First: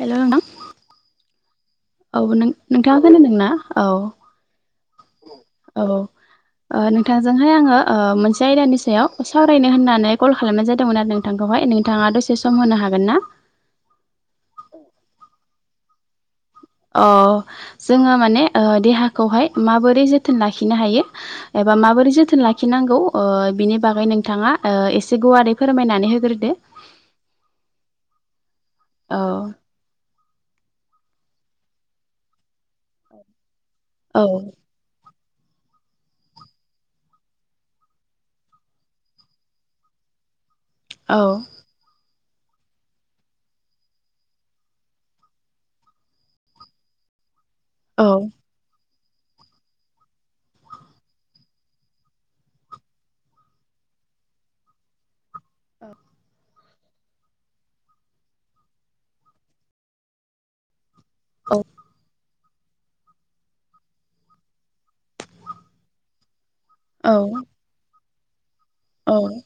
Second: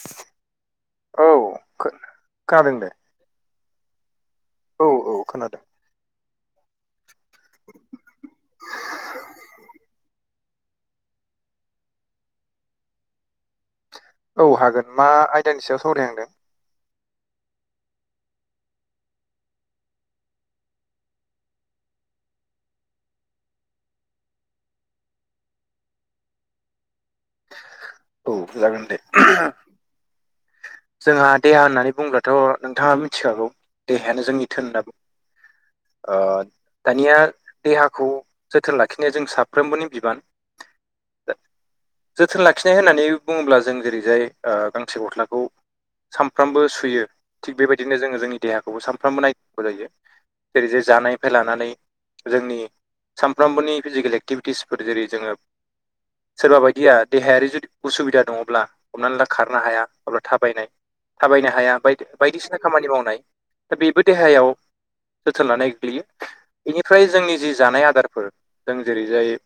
हेल' न औ। औ नों खोनादों दे नोंथाङा होनो नोंना औ। औ औ खोनादों औ नोंथांजोंहाय आङो मोनसे आयदानि सायाव सावरायनो होननानै कल खालामनाय जादोंमोन आरो नोंथां नोंथांखौहाय नोंथाङा दसे सम होनो हागोन ना? औ हागोन मा आयदानि सायाव सावरायहांदों जोङो माने देहाखौहाय माबोरै जोथोन लाखिनो हायो? एबा माबोरै जोथोन लाखिनांगौ बिनि बागै नोंथाङा ओ एसे गुवारै फोरमायनानै होग्रोदो। औ जागोन दे औ जोंहा देहा होननानै बुङो थ' नोंथाङा मिथिखागौ औ देहायानो जोंनि धोन ओ दानिया देहाखौ जोथोन लाखिनाया जों साफ्रोमबोनि बिबान। औ जोथोन लाखिनाय होननानै बुङोब्ला जों जेरैजाय ओ गांसे गस्लाखौ सानफ्रामबो सुयो थिग बेबायदिनो औ जोङो जोंनि देहाखौबो सानफ्रामबो नायनांगौ जायो। जेरै जे जानायनिफ्राय लानानै जोंनि सानफ्रामबोनि फिजिकेल एक्टिभिटिसफोर जेरै जोङो औ सोरबा बायदिया देहायारि जुदि उसुबिदा दङब्ला हमनानै ला खारनो हाया अब्ला थाबायनाय थाबायनो औ हाया बायदि बायदिसिना खामानि मावनाय दा बेबो देहायाव जोथोन लानाय गोग्लैयो। बेनिफ्राय जोंनि जि जानाय आदारफोर जों औ जेरैजाय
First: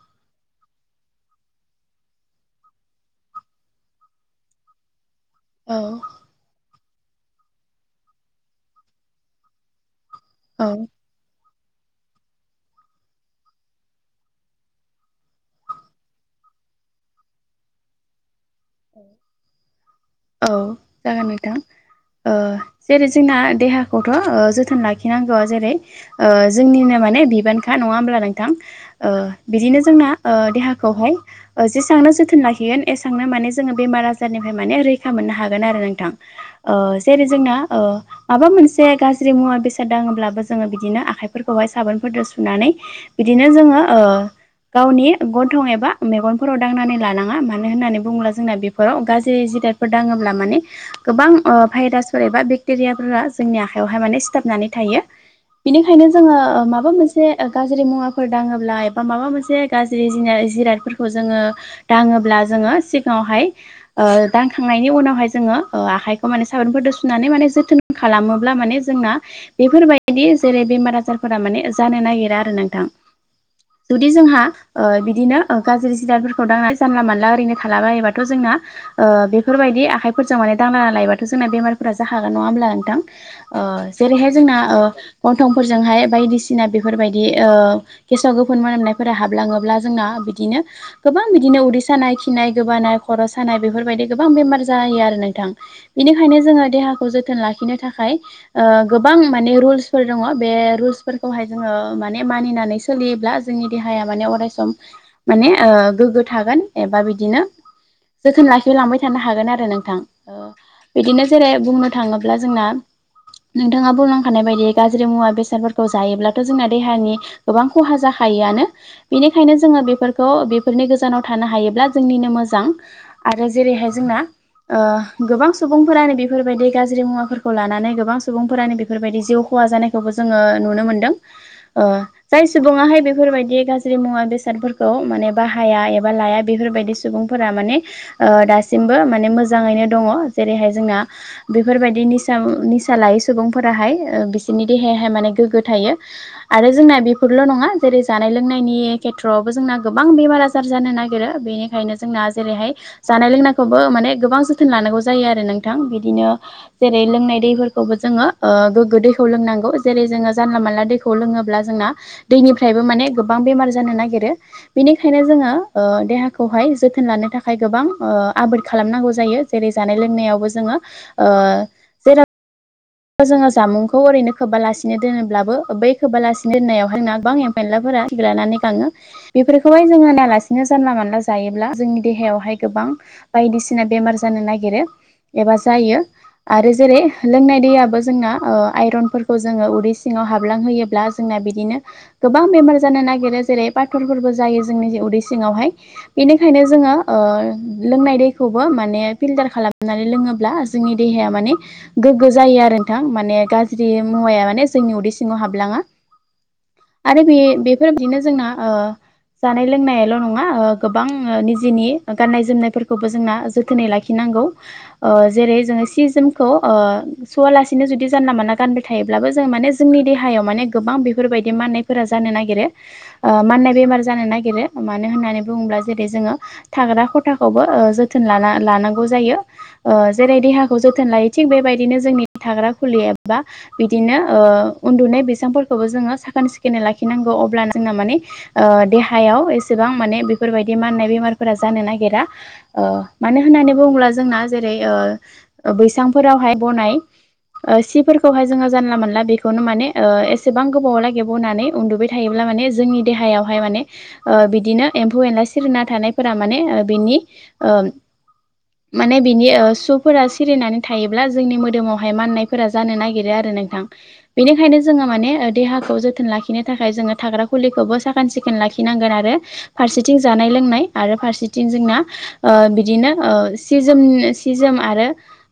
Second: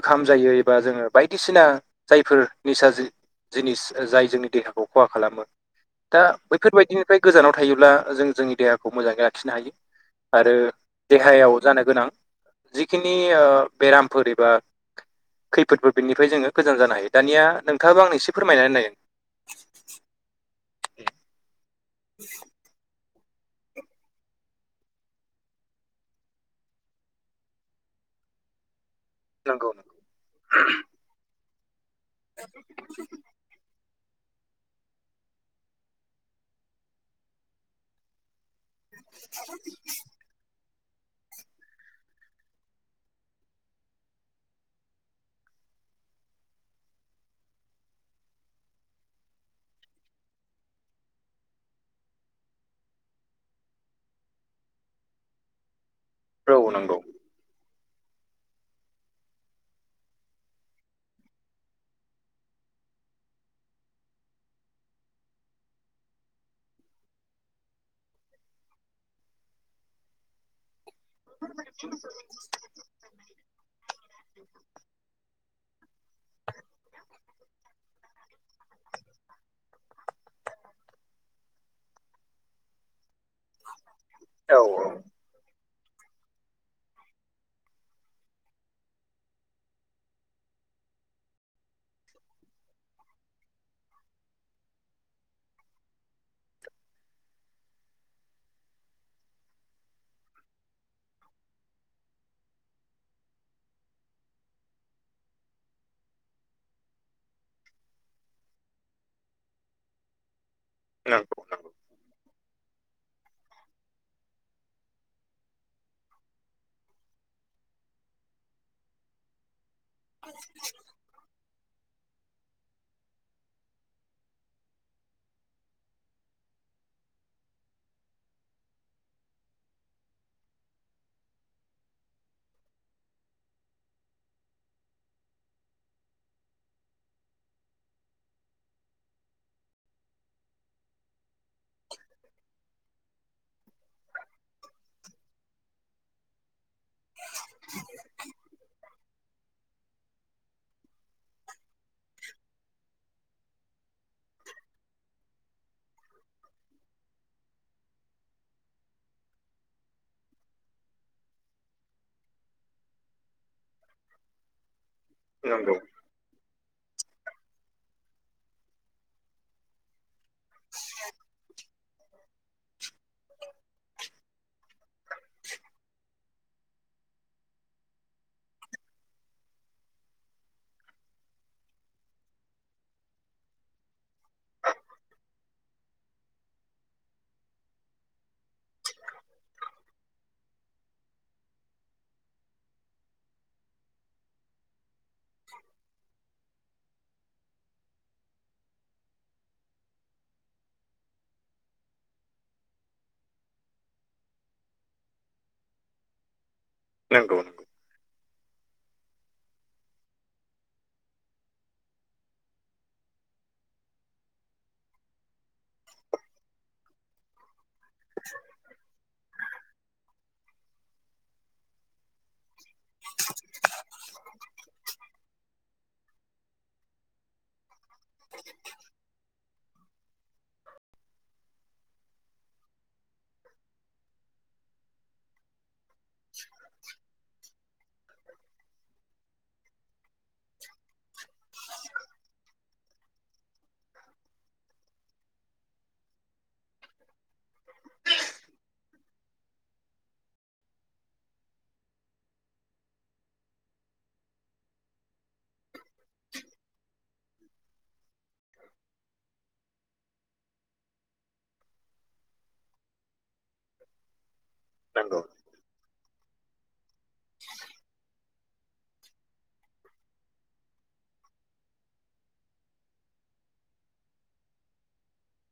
ओंखाम जायो एबा जोङो बायदिसिना जायफोर निसा जिनिस जाय जोंनि देहाखौ खहा खालामो औ दा बैफोरबायदिनिफ्राय गोजानाव थायोब्ला जों जोंनि देहाखौ मोजाङै लाखिनो हायो आरो औ देहायाव जानो गोनां जिखिनि बेरामफोर एबा खैफोदफोर बेनिफ्राय जोङो गोजान जानो हायो दानिया नोंथाङाबो आं एसे फोरमायनानै नायो औ जागोन नोंथां ओ जेरै जोंना देहाखौथ' जोथोन लाखिनांगौ जेरै ओ जोंनिनो माने बिबानखा नङा होमब्ला नोंथां? ओ नंगौ बिदिनो नंगौ जोंना ओ देहाखौहाय जेसेांनो ओ जोथोन लाखिगोन एसेबांनो माने जोङो बेमार आारनिफ्राय मान रैखा मोननो हागोन आरो नोंथां ओ जेरै जोंना ओ माबा मोनसे गाज्रि मुवा बेसाद दाङोब्लाबो जोङो बिदिनो आखाइ फोरखौहाय साबोनफोरजों सुनानै बिदिनो जोङो ओ गावनि गन्थं एबा मेगनफोराव दांनानै लानङा मानो होन्नानै बुंङोब्ला जोंना बेफोराव गाज्रि जिदादफोर दाङोब्ला माने गोबां भाइरासफोर एबा बेक्टेरियाफोरा जोंनि आखाइयावहाय माने सिथाबनानै थायो। बिनिखायनो जोङो औ माबा नंगौ मोनसे गाज्रि मुवाफोर दाङोब्ला एबा माबा मोनसे गाज्रि जिरादफोरखौ जोङो दाङोब्ला जोङो सिगाङावहाय ओ दानखांनायनि उनावहाय जोङो ओ आखाइखौ माने साबोनफोरजों सुनानै माने जोथोन खालामोब्ला माने जोंना बेफोरबायदि जेरै बेमार आजार फोर माने जानो नागिरा आरो नोंथां। जुदि जोंहा ओ बिदिनो गाज्रि जििरादफोरखौ दांनानै जानला मानला ओरैनो बायोबाथ' जोंना ओ बेफोरबायदि आखाइफोरजों माने दांला लायोबाथ' जोंना बेमारफोरा जाहागोन नङा होमब्ला नोंथां? ओ जेरैहाय जोंना औ गन्थंफोरजोंहाय बायदिसिना बेफोरबायदि ओ गेसाव गोफोन मोनामनायफोरा हाबलाङोब्ला जोंना बिदिनो गोबां बिदिनो उरि खि फिनाय गोबानाय खर' सानाय बेफोरबायदि गोबां बेमार जायो आरो नोंथां। बेनिखायनो जोङो देहाखौ जोथोन लाखिनो थाखाय ओ गोबां माने रुल्सफोर दङ बे रुल्सफोरखौहाय जोङो माने मानिनानै सोलियोब्ला जोंनि देहाया माने अरायस माने गोग्गो थागोन एबा बिदि बिदिनो जोथोन लाखि लांबाय थानो हागोन आरो नोंथां बिदिनो नंगौ जेरै नंगौ बुंनो थाङोब्ला जोंना नोंथाङा बुंलांखानाय बायदि गाज्रि मुवा बेसादफोरखौ जायोब्लाथ' जोंना देहानि गोबां खहा जाखायिआनो बेनिखायनो जोङो बेफोरखौ बेफोरनि गोजानाव थानो हायोब्ला नो मोजां आरो जेरैहाय जोंना गोबां सुबुंफोरानो बेफोरबायदि गाज्रि मुवाफोरखौ लानानै गोबां सुबुंफोरानो बेफोरबायदि जिउ खहा जानाय थवबो जोङो नुनो मोनदों। जाय सुबुाहाय बेफोरबायदि गाज्रि मुवा बेसादफोरखौ माने बाहाया एबा लाया बेफोरबायदि सुबुंफोरा माने दासिमबो माने मोजाङैनो दङ जेरैहाय जोंना बेफोरबायदि निसा निसा लायो सुबुंफोराहाय बिसोरनि देहायाहाय माने गोग्गो थायो आरो जोंना बेफोरल' नङा जेरै जानाय लोंनायनि खेथ्र'आवबो जोंना गोबां बेमार आजार जानो नागिरो बेनि ओंखायनो जोंना जेरैहाय जानाय लोंनायखौबो माने गोबां जोथोन लानांगौ जायो आरो नोंथां बिदिनो जेरै लोंनाय दैफोरखौबो जोङो गोग्गो दैखौ लोंनांगौ जेरै जोङो जानला मानला दैखौ खौ लोङोब्ला जोंना दैनिफ्रायबो माने गोबां बेमार जानो नागिरो बिनिखायनो जोङो नंगौ देहा खौहाय जोथोन लानो थाखाय गोबां आबाद खालामनांगौ जायो जेरै जानाय लोंनायावबो जोङो ओ। जेराव जोङो जामुंखौ ओरैनो खोबालासिनो दोनोब्लाबो बै खोबालासिनो दोननायावहाय ना गोबां ए मनलाफोराग्रानानै गाङो [unintelligible] बेफोरखौहाय जों नायालासिनो जानला मानला जायोब्ला जोंनि देहायावहाय गोबां बायदिसिना बेमार जानो नागिरो एबा जायो आरो जेरै लोंनाय दै जों आइरनफोरखौ जोङो उदै सिङाव हाबलां होयोब्ला जोंना बिदिनो गोबां बेमार जानो नागिरो जेरै बाथलफोरबो जायो जोंनि सिङावहाय बेनिखाय ओंखायनो जोङो लोंनाय दैखौबो माने फिल्टार खालामनानै लोङोब्ला जोंनि देहाया माने गोग्गो जायो आरो ग म म जोंनि उदै सिङाव हाबलाङा आरो नंगौ नंगौ बेफोरबदिनो जोंना जानाय लोंनायाल' नङा गोबां निजेनि गाननाय जोमनायफोरखौबो जोंना जोथोनै लाखि नांगौ ओ जेरै जों सि जोमखौ ओ सुआलासे नो जुदि जानला माना गानबाय थायोब्लाबो जों माने जोंनि देहायाव माने गोबां बेफोरबायदि माननायफोरा जानो नागिरो माननाय बेमार जानो नागिरो मानो होननानै बुङोब्ला जेरै जोङो थाग्रा खथाखौबो जोथोन लाना लानांगौ जायो। जेरै देहाखौ जोथोन लायो थिग बेबायदिनो जोंनि थाग्रा फुलि एबा बिदिनो ओ उन्दुनाय बिफोरखौ खौबो जोङो साखोन सिखोनै लाखिनांगौ अब्ला जोंना माने देहायाव एसेबां माने बेफोरबायदि माननाय बेमारफोरा जानो नागिरा मानो होननानै बुङोब्ला जोंना जेरै बैसांफोरावहाय बनाय सिफोरखौहाय जोङो जानला मोनानला बेखौनो माने एसेबां गोबाव ला गिरबावनानै उन्दुबाय थायोब्ला माने जोंनि देहायावहाय माने बिदिनो एम्फौ एनला सिरिना थानायफोरा माने बिनि माने बिनि श'फोरा सिरिनानै थायोब्ला जोंनि मोदोमाव मनायफोरा जानो नागिरो आरो नोंथां बेनिखायनो जोङो नंगौ माने देहाखौ जोथोन लाखिनो थाखाय जोङो थाग्रा खुलिखौबो साखोन सिखोन लाखिनांगोन आरो फारसेथिं जानाय लोंनाय आरो फारसेथिं जोंना बिदिनो सिजोम सिजोम आरो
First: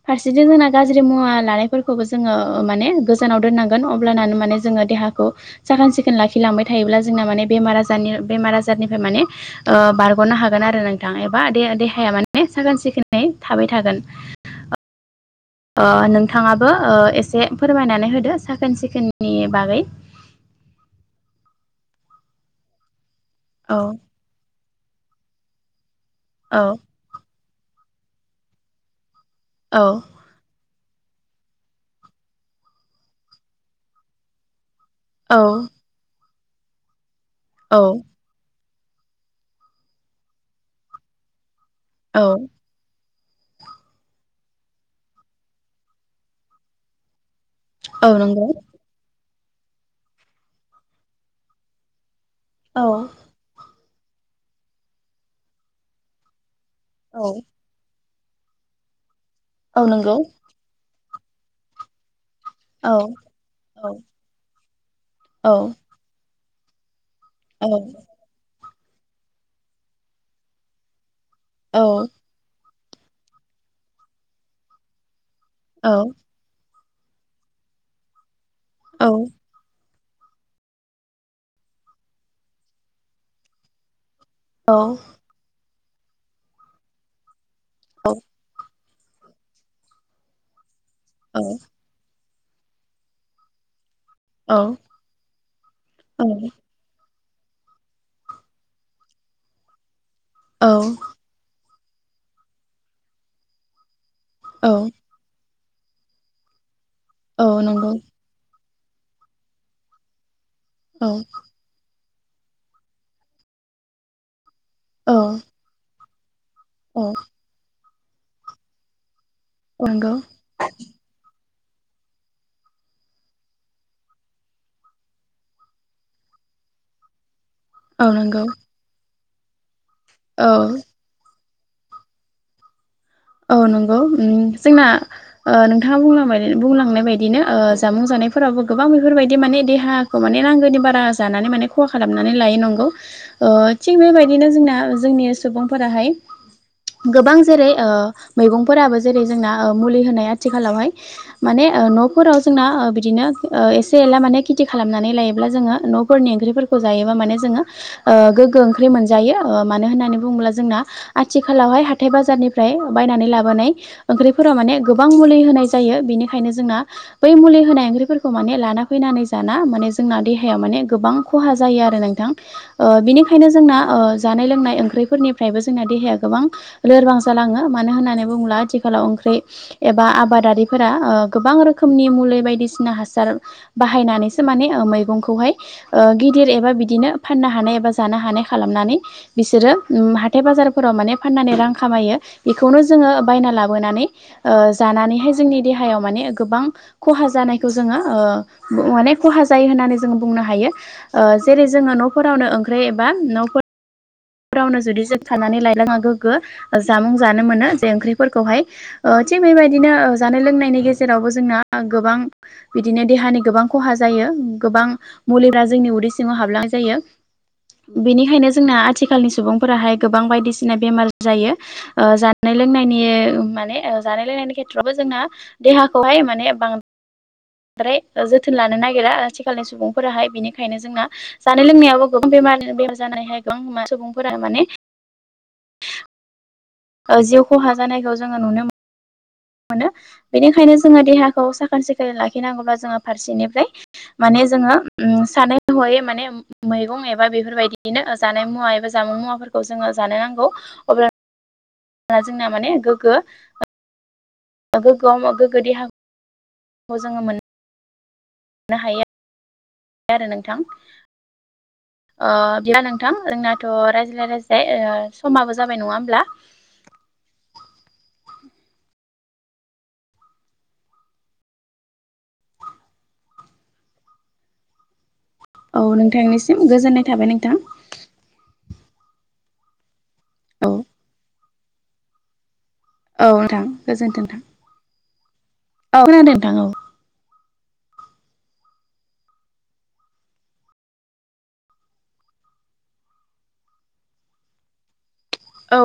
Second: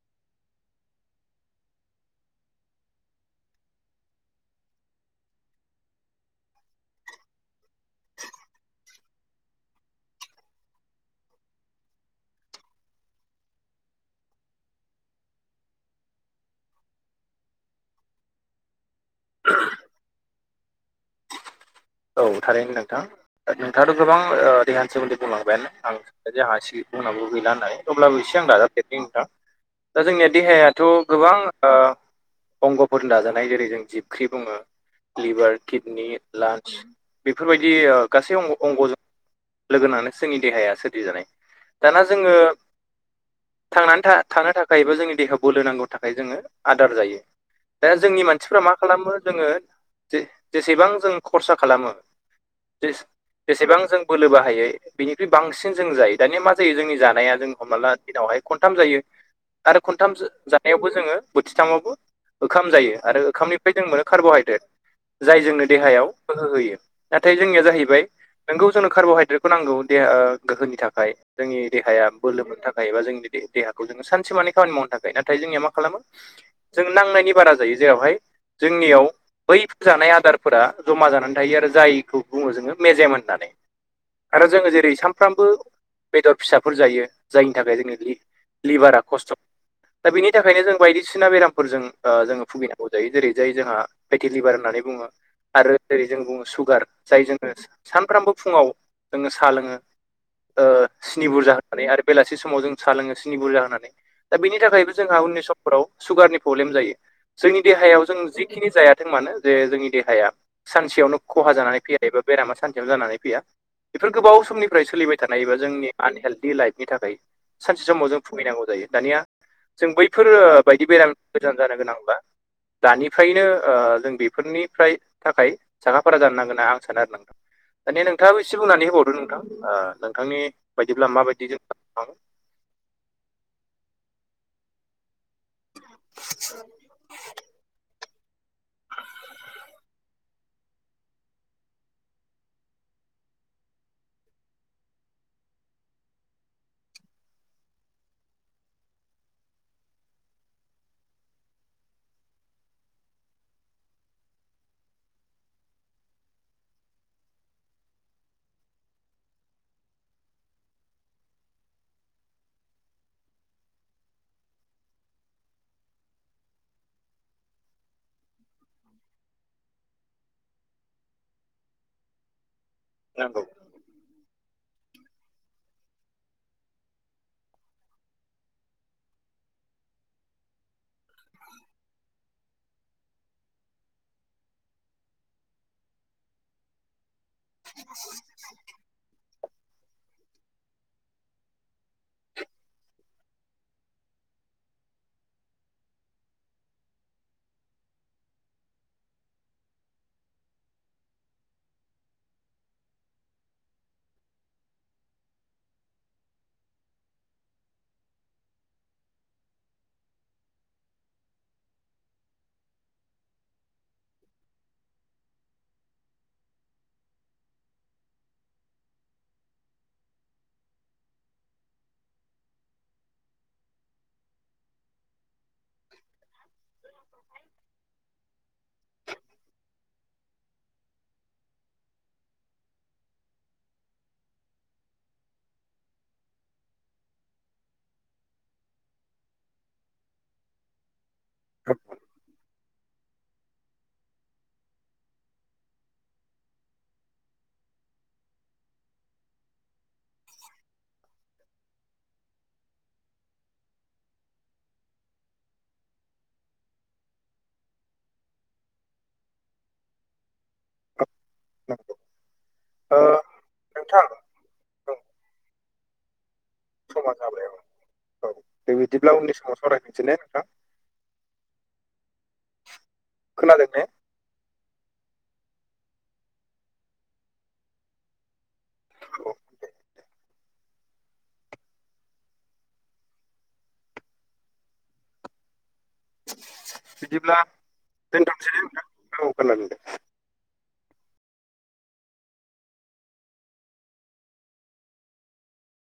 फारसेथिं जोंना गाज्रि मुवा लानायफोरखौबो जोङो माने गोजानाव दोननांगोन अब्लानो माने जोङो देहाखौ साखोन सिखोन लाखिलांबाय थायोब्ला जोंना माने बेमार आजारनि बेमार आजारनिफ्राय माने ओ बारग'नो हागोन आरो नोंथां एबा दे देहाया माने साखोन सिखोनै थाबाय थागोन ओ नोंथाङाबो ओ एसे फोरमायनानै होदो साखोन सिखोननि बागै औ थारैनो नोंथां औ नोंथाङाथ' गोबां देहानि सोमोन्दै बुंलांबायानो आं सानबाय जे आंहा औ एसे [unintelligible] अब्लाबो एसे आं दाजाब देरनि नोंथां औ दा जोंनिया देहायाथ' गोबां ओ अंग'फोरजों दाजानाय जेरै जों जिबख्रि बुङो औ लिभार किडनि लांस बेफोरबायदि औ ओ गासै अंग'जों लोगोनांनानै जोंनि देहाया सोरदिजानाय दाना औ जोङो थांनानै था थानो थाखायबो जोंनि देहायाव बोलो नांगौ थाखाय जोङो आदार जायो दा औ जोंनि नंगौ मानसिफ्रा मा खालामो जोङो जे जेसेबां जों खरसा खालामो औ जेस जेसेबां जों बोलो बाहायो बिनिख्रुइ बांसिन जों जायो दानिया मा जायो जोंनि औ जानाया जों हमला दिनावहाय खनथाम जायो आरो औ खनथाम नंगौ जानायावबो जोङो बोथिथामावबो ओखाम जायो औ आरो ओखामनिफ्राय औ जों मोनो कार्ब'हाइद्रेट जाय औ जोंनो देहायाव गोहो होयो नाथाय जोंनिया औ जाहैबाय नोंगौ जोंनो कार्ब'हाइद्रेटखौ नांगौ देहा गोहोनि थाखाय जोंनि औ देहाया औ बोलो मोननो थाखाय एबा जोंनि देहाखौ जोङो सानसे मानि खामानि मावनो थाखाय ना नाथाय जोंनिया मा औ खालामो जों नांनायनि बारा जायो जेरावहाय जोंनियाव बैफोर जानाय आदारफोरा जमा जानानै थायो आरो जायखौ बुङो जोङो मेजेम होननानै आरो जोङो जेरै सामफ्रामबो बेदर फिसाफोर जायो जायनि थाखाय जोंनि लिभारा खस्थ' दा बिनि थाखायनो जों बायदिसिना बेरामफोरजों ओ जोङो भुगिनांगौ जायो जेरै जाय जोंहा औ फाइटिलिभार होननानै बुङो आरो ओेरै जों औ बुङो सुगार जाय जोङो सानफ्रामबो फुङाव जोङो सा लोङो औ स्नि बुरजा होननानै आरो बेलासि समाव जों सा लोङो स्नि बुरजा होननानै दा बेनि थाखायबो जोंहा उननि समाव फोराव सुगारनि प्रब्लेम जायो जोंनि औ नंगौ देहायाव जों जिखिनि जायाथों मानो जे जोंनि देहाया औ सानसेयावनो खहा जानानै फैया एबा बेरामा सानसेयावनो जानानै फैया बेफोर गोबाव समनि फ्राय औ सोलिबाय थानाय एबा जोंनि आनहेलडि लाइफनि औ थाखाय सानसे समाव जों भुहैनांगौ जायो दानिया जों नंगौ बैफोर बायदि बेराम गोजान जानो गोनांब्ला दानिफ्रायनो ओ जों बेफोरनिफ्राय थाखाय साखाफारा जानो नांगोन होनना आं सानो आरो नोंथां दानिया औ नोंथाङाबो नंगौ एसे बुंनानै होबावदो नोंथां ओ नोंथांनि औ बायदिब्ला माबायदि [unintelligible] औ नंगौ उम जोंना ओ नोंथाङा बुंलां बुंलांनाय बायदिनो ओ जामुं जानायफोरावबो गोबां बेफोरबायदि माने देहाखौ माने माने नांगौनि बारा जानानै माने खहा खालामनानै लायो नंगौ ओ थिग बेबायदिनो जोंना जोंनि सुबुंफोराहाय गोबां जेरै ओ मैगंफोराबो जेरै जोंना मुलि होनाय आथिखालावहाय माने ओ न'फोराव जोंना बिदिनो ओ एसे एला माने खेथि खालामनानै लायोब्ला जोङो न' फोरनि ओंख्रिफोरखौ जायोबा माने जोङो ओ गोग्गो ओंख्रि मोनजायो ओ मानो होननानै बुङोब्ला जोंना आथिखालावहाय हाथाय बाजारनिफ्राय बायनानै लाबोनाय ओंख्रिफोराव माने गोबां मुलि होनाय जायो बेनिखायनो जोंना बै मुलि होनाय ओंख्रिफोरखौ माने लाना फैनानै जाना माने जोंना देहायाव माने गोबां खहा जायो आरो नोंथां ओ नांगौ बिनिखायनो जोंना ओ जानाय लोंनाय ओंख्रिफोरनिफ्रायबो जोंना देहाया गोबां लोरबां जालाङो मानो होननानै बुङोब्ला आथिखालाव ओंख्रि एबा आबादारिफोरा ओ गोबां रोखोमनि मुलि बायदिसिना हासार बाहायनानैसो माने ओ मैगंखौहाय ओ गिदिर एबा बिदिनो फाननो हानाय एबा जानो हानाय खालामनानै बिसोरो हाथाय बाजारफोराव माने फाननानै रां खामायो बेखौनो जोङो बायना लाबोनानै ओ जानानैहाय जोंनि देहायाव माने गोबां खहा जानायखौ जोङो ओ माने खहा जायो होननानै जोङो बुंनो हायो ओ जेरै जोङो न'फोरावनो ओंख्रि एबा न' फोर फोरावनो जुदि जों थानानै [unintelligible] गोग्गो जामुं जानो मोनो जे ओंख्रिफोरखौहाय ओ थिग बेबायदिनो जानाय लोंनायनि गेजेरावबो जोंना गोबां बिदिनो देहानि गोबां खहा जायो गोबां मुलिफोरा जोंनि उदै सिङाव हाबलांनाय जायो बेनिखायनो जोंना आथिखालनि सुबुंफोराहाय गोबां बायदिसिना बेमार जायो ओ जानाय लोंनायनि माने जानाय लोंनायनि खेथ्रआवबो जोंना देहाखौहाय माने बां द्राय जोथोन लानो नागिरा आथिखालनि सुबुंफोराहाय बिनिखायनो जोंना जानाय लोंनायावबो गोबां बे बेमार जानानैहाय गोबां सुबुंफोरा माने ओ जिउ खहा जानायखौ जोङो नुनो मोन मोनो बेनिखायनो जोङो देहा खौ साखोन सिखोनै लाखिनांगौब्ला जोङो फारसेनिफ्राय माने जोङो सानै हयै माने मैगं एबा बेफोरबायदिनो जानाय मुवा एबा जामुं मुवाफोरखौ जोङो जानो नांगौ अब्ला जोंना माने गोग्गो अ गोग्गो अ गोग्गो देहा खौ जोङो मोन मोननो हायो आरो नोंथां बिदिब्ला ओ नोंथां जोंनाथ' नोंथां रायज्लायनाय समाबो जाबाय नङा होमब्ला समा जाबाय औ बिदिब्ला उननि समाव सावरायफिननोसै ने नोंथां [inaudible] खोनादों ने औ नोंथांनिसिम गोजोननाय थाबाय नोंथां। औ औ औ नोंथां गोजोनथों नोंथां औ खोनादों नोंथां औ बिदिब्ला दोनथ'नोसै दे नोंथां औ